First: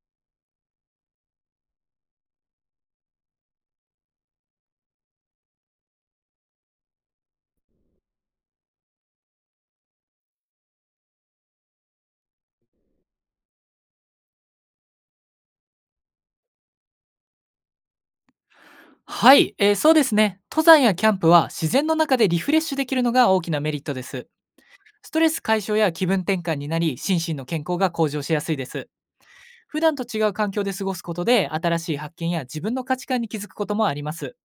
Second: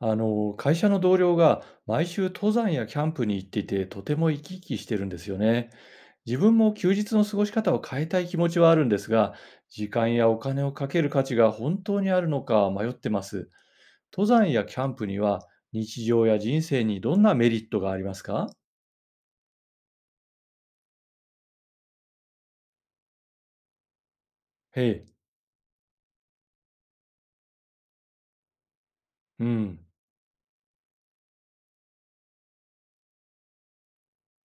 会社の同僚が毎週登山やキャンプに行っていて、とても生き生きしてるんですよね。自分も休日の過ごし方を変えたい気持ちはあるんですが、時間やお金をかける価値が本当にあるのか迷ってます。登山やキャンプには日常や人生にどんなメリットがありますか？はい、そうですね。登山やキャンプは自然の中でリフレッシュできるのが大きなメリットです。へえ、ストレス解消や気分転換になり、心身の健康が向上しやすいです。うん、普段と違う環境で過ごすことで、新しい発見や自分の価値観に気づくこともあります。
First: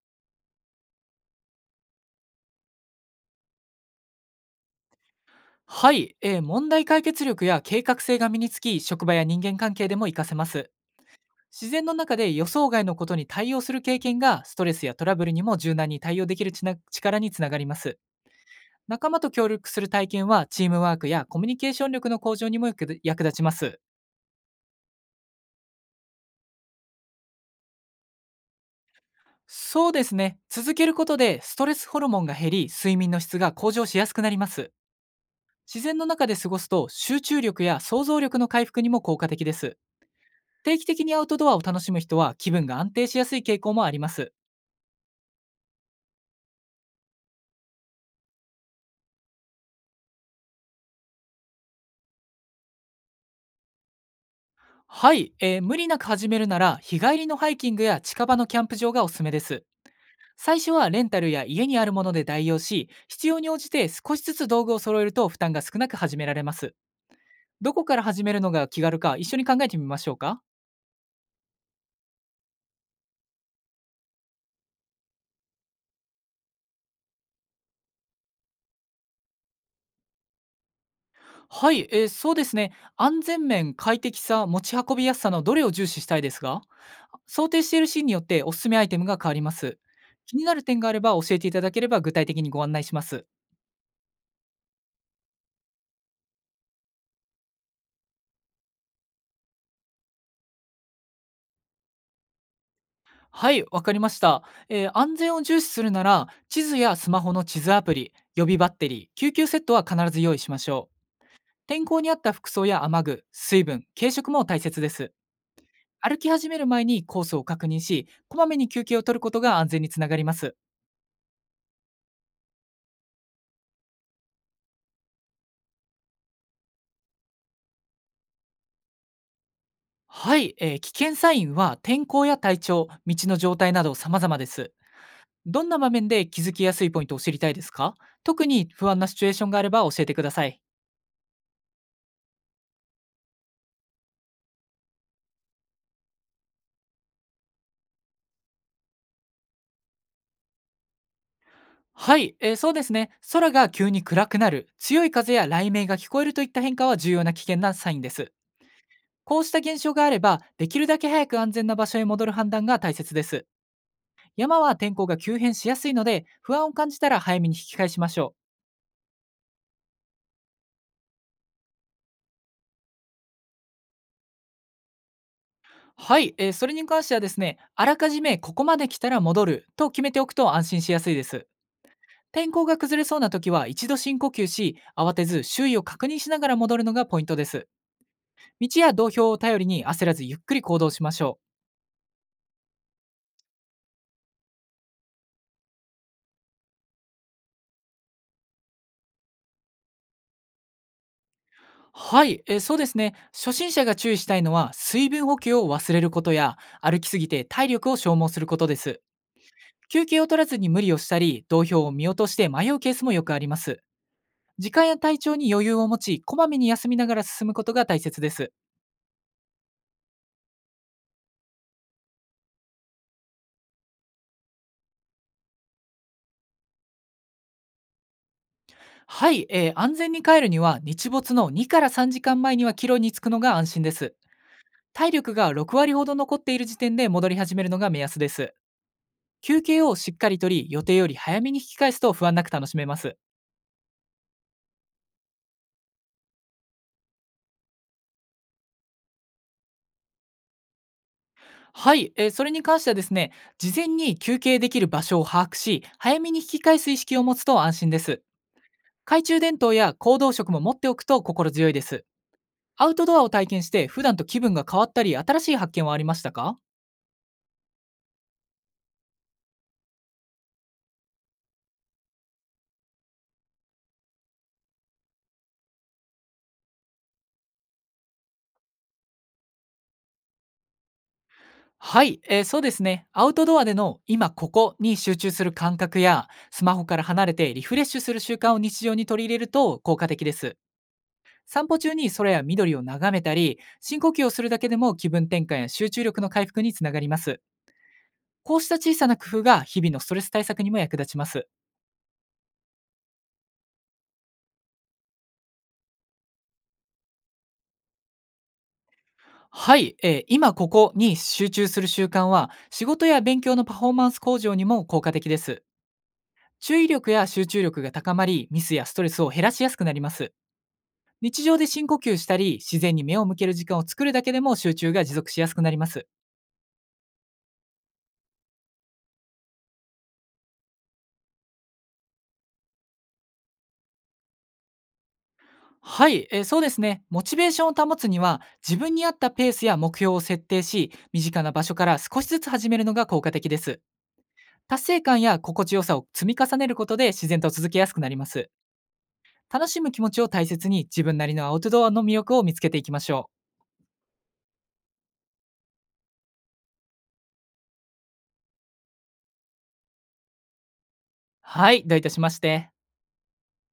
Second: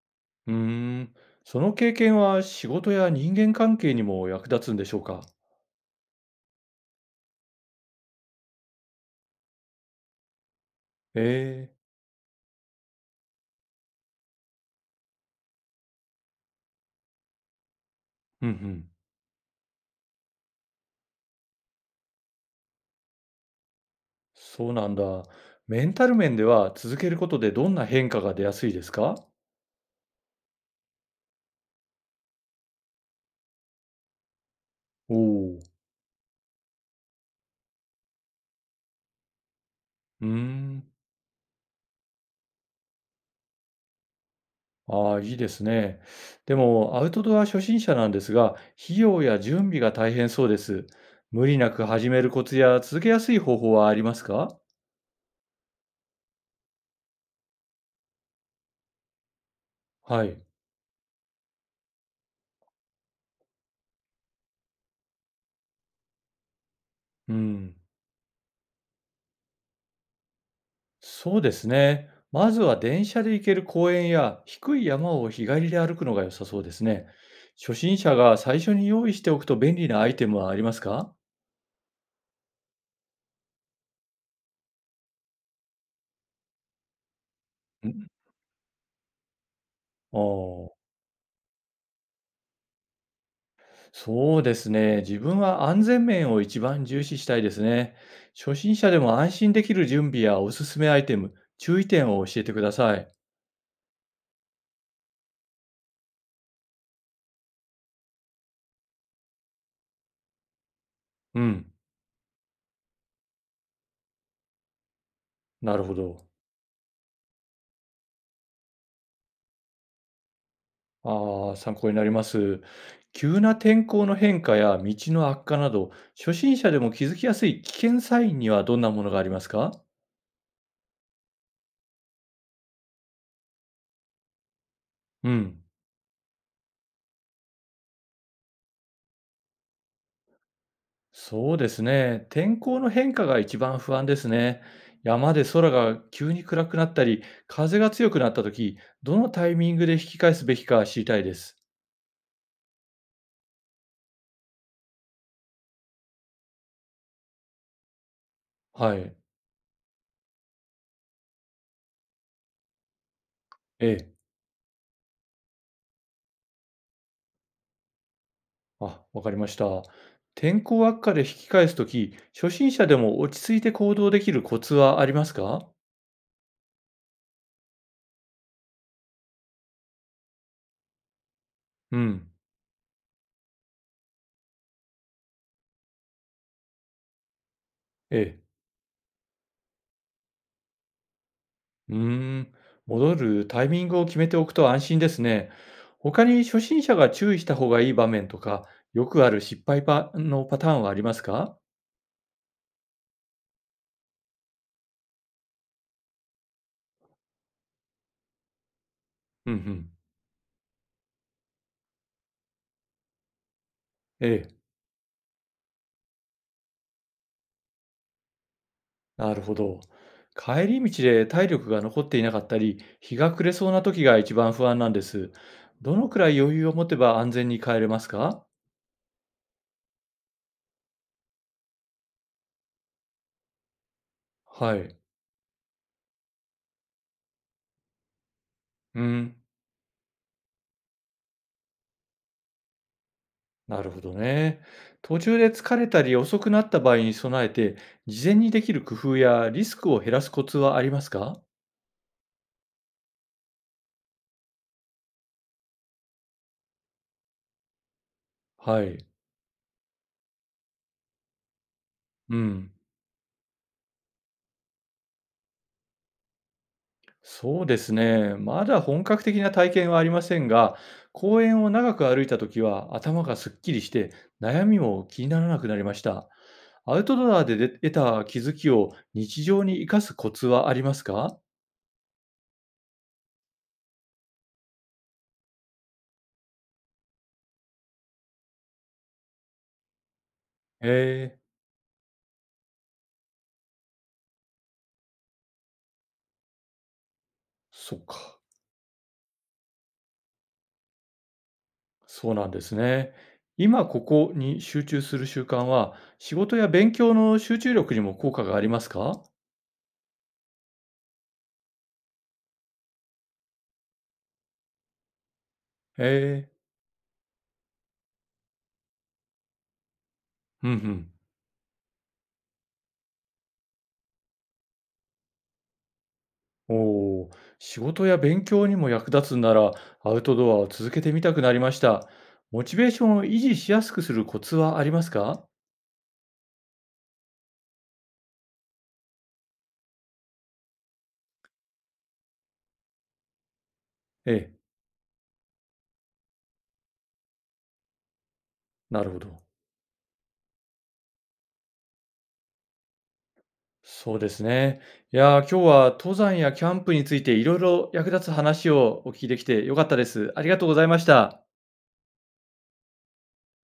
うーん。その経験は仕事や人間関係にも役立つんでしょうか？はい、問題解決力や計画性が身につき、職場や人間関係でも活かせます。へ自え、然の中で予想外のことに対応する経験が、ストレスやトラブルにも柔軟に対応できるちな力につながります。うんうん。仲間と協力する体験はチームワークやコミュニケーション力の向上にも役立ちます。そうなんだ。メンタル面では続けることでどんな変化が出やすいですか？そうですね。続けることでストレスホルモンが減り、睡眠の質が向上しやすくなります。おおー。自然の中で過ごすと集中力や想像力の回復にも効果的です。うー定ん。期的にアウトドアを楽しむ人は気分が安定しやすい傾向もあります。ああ、いいですね。でも、アウトドア初心者なんですが、費用や準備が大変そうです。無理なく始めるコツや続けやすい方法はありますか？はい、無理なく始めるなら日帰りのハイキングや近場のキャンプ場がおすすめです。はい。最初はレンタルや家にあるもので代用し必要に応じて少しずつ道具を揃えると負担が少なく始められます。うどん。こから始めるのが気軽か一緒に考えてみましょうか。そうですね。まずは電車で行ける公園や低い山を日帰りで歩くのが良さそうですね。初心者が最初に用意しておくと便利なアイテムはありますか？はい、そうですね。安全面快適さ持ち運びやすさのどれを重視したいですが、想定しているシーンによっん。ておすすめアイテムが変わります。ああ気になる点ー。があれば教えていただければ具体的にご案内します。そうですね。自分は安全面を一番重視したいですね。初心者でも安心できる準備やおすすめアイテム、注意点を教えてください。はいわかりました、安全を重視するなら地図やスマホの地図アプリ予備バッテリー救急セットは必ず用意しましょう。うん、天候に合った服装や雨具、水分、軽食も大切です。なるほ歩ど。き始める前にコースを確認し、こまめに休憩を取ることが安全につながります。ああ、参考になります。急な天候の変化や道の悪化など、初心者でも気づきやすい危険サインにはどんなものがありますか？はい、危険サインは天候や体調、道の状態など様々です。うん。どんな場面で気づきやすいポイントを知りたいですか。特に不安なシチュエーションがあれば教えてください。そうですね。天候の変化が一番不安ですね。山で空が急に暗くなったり、風が強くなったとき、どのタイミングで引き返すべきか知りたいです。はい、そうですね。空が急に暗くなる、強い風や雷鳴が聞こえるといった変化は重要な危険なサインです。はい。こうした現象があれば、できるだけ早く安全な場所へ戻る判断が大切です。ええ。山は天候が急変しやすいので、不安を感じたら早めに引き返しましょあ、わかりました。天候悪化で引き返すとき、初心者でも落ち着いて行動できるコツはありますか？う。はい、それに関してはですね、あらかじめここまで来たら戻ると決めておくと安心しやすいです。うん。天候が崩れそうな時は一度深呼吸し、慌てず周囲を確認しながら戻るのがポイントです。ええ。道や道標を頼りに焦らずゆっくり行動しましょうーん。戻るタイミングを決めておくと安心ですね。他に初心者が注意した方がいい場面とか、よくある失敗のパターンはありますか？う。はい、そうですね。初心者が注意したいのは水分補給を忘れることや歩きすぎて体力を消耗することです。うんうん。休憩を取らずに無理をしたり、同票を見落として迷うケースもよくあります。ええ、時間や体調に余裕を持ち、こまめに休みながら進むことが大切です。なるほど。帰り道で体力が残っていなかったり、日が暮れそうな時が一番不安なんです。どのくらい余裕を持てば安全に帰れますか？はい、安全に帰るには、日没の2から3時間前には帰路に着くのが安心です。はい。体力が6割ほど残っている時点で戻り始めるのが目安です。うん。休憩をしっかりとり、予定より早めに引き返すと不安なく楽しめます。なるほどね。途中で疲れたり遅くなった場合に備えて、事前にできる工夫やリスクを減らすコツはありますか？はい、それに関してはですね、事前に休憩できる場所を把握し、早めに引き返す意識を持つと安心です。はい。懐中電灯や行動食も持っておくと心強いです。うん。アウトドアを体験して普段と気分が変わったり新しい発見はありましたか。そうですね。まだ本格的な体験はありませんが、公園を長く歩いたときは頭がすっきりして悩みも気にならなくなりました。アウトドアで出得た気づきを日常に生かすコツはありますか？はい、そうですね。アウトドアでの今ここに集中する感覚やスマホから離れてリフレッシュする習慣を日常に取り入れると効果的です。ええ、散歩中に空や緑を眺めたり深呼吸をするだけでも気分転換や集中力の回復につながります。そっか。こうした小さな工夫が日々のストレス対策にも役立ちます。そうなんですね。今ここに集中する習慣は仕事や勉強の集中力にも効果がありますか？はい、今ここに集中する習慣は仕事や勉強のパフォーマンス向上にも効果的です。ええ、注意力や集中力が高まりミスやストレスを減らしやすくなります。うんうん。日常で深呼吸したり自然に目を向ける時間を作るだけでも集中が持続しやすくなります。おお、仕事や勉強にも役立つなら、アウトドアを続けてみたくなりました。モチベーションを維持しやすくするコツはありますか？はい、そうですねモチベーションを保つには、自分に合ったペースや目標を設定し身近な場所から少しずつ始めるのが効果的です。ええ、達成感や心地よさを積み重ねることで自然と続けやすくなります。なるほど。楽しむ気持ちを大切に、自分なりのアウトドアの魅力を見つけていきましょう。そうですね。いやー、今日は登山やキャンプについていろいろ役立つ話をお聞きできてよかったです。ありがとうございました。はい、どういたしまして。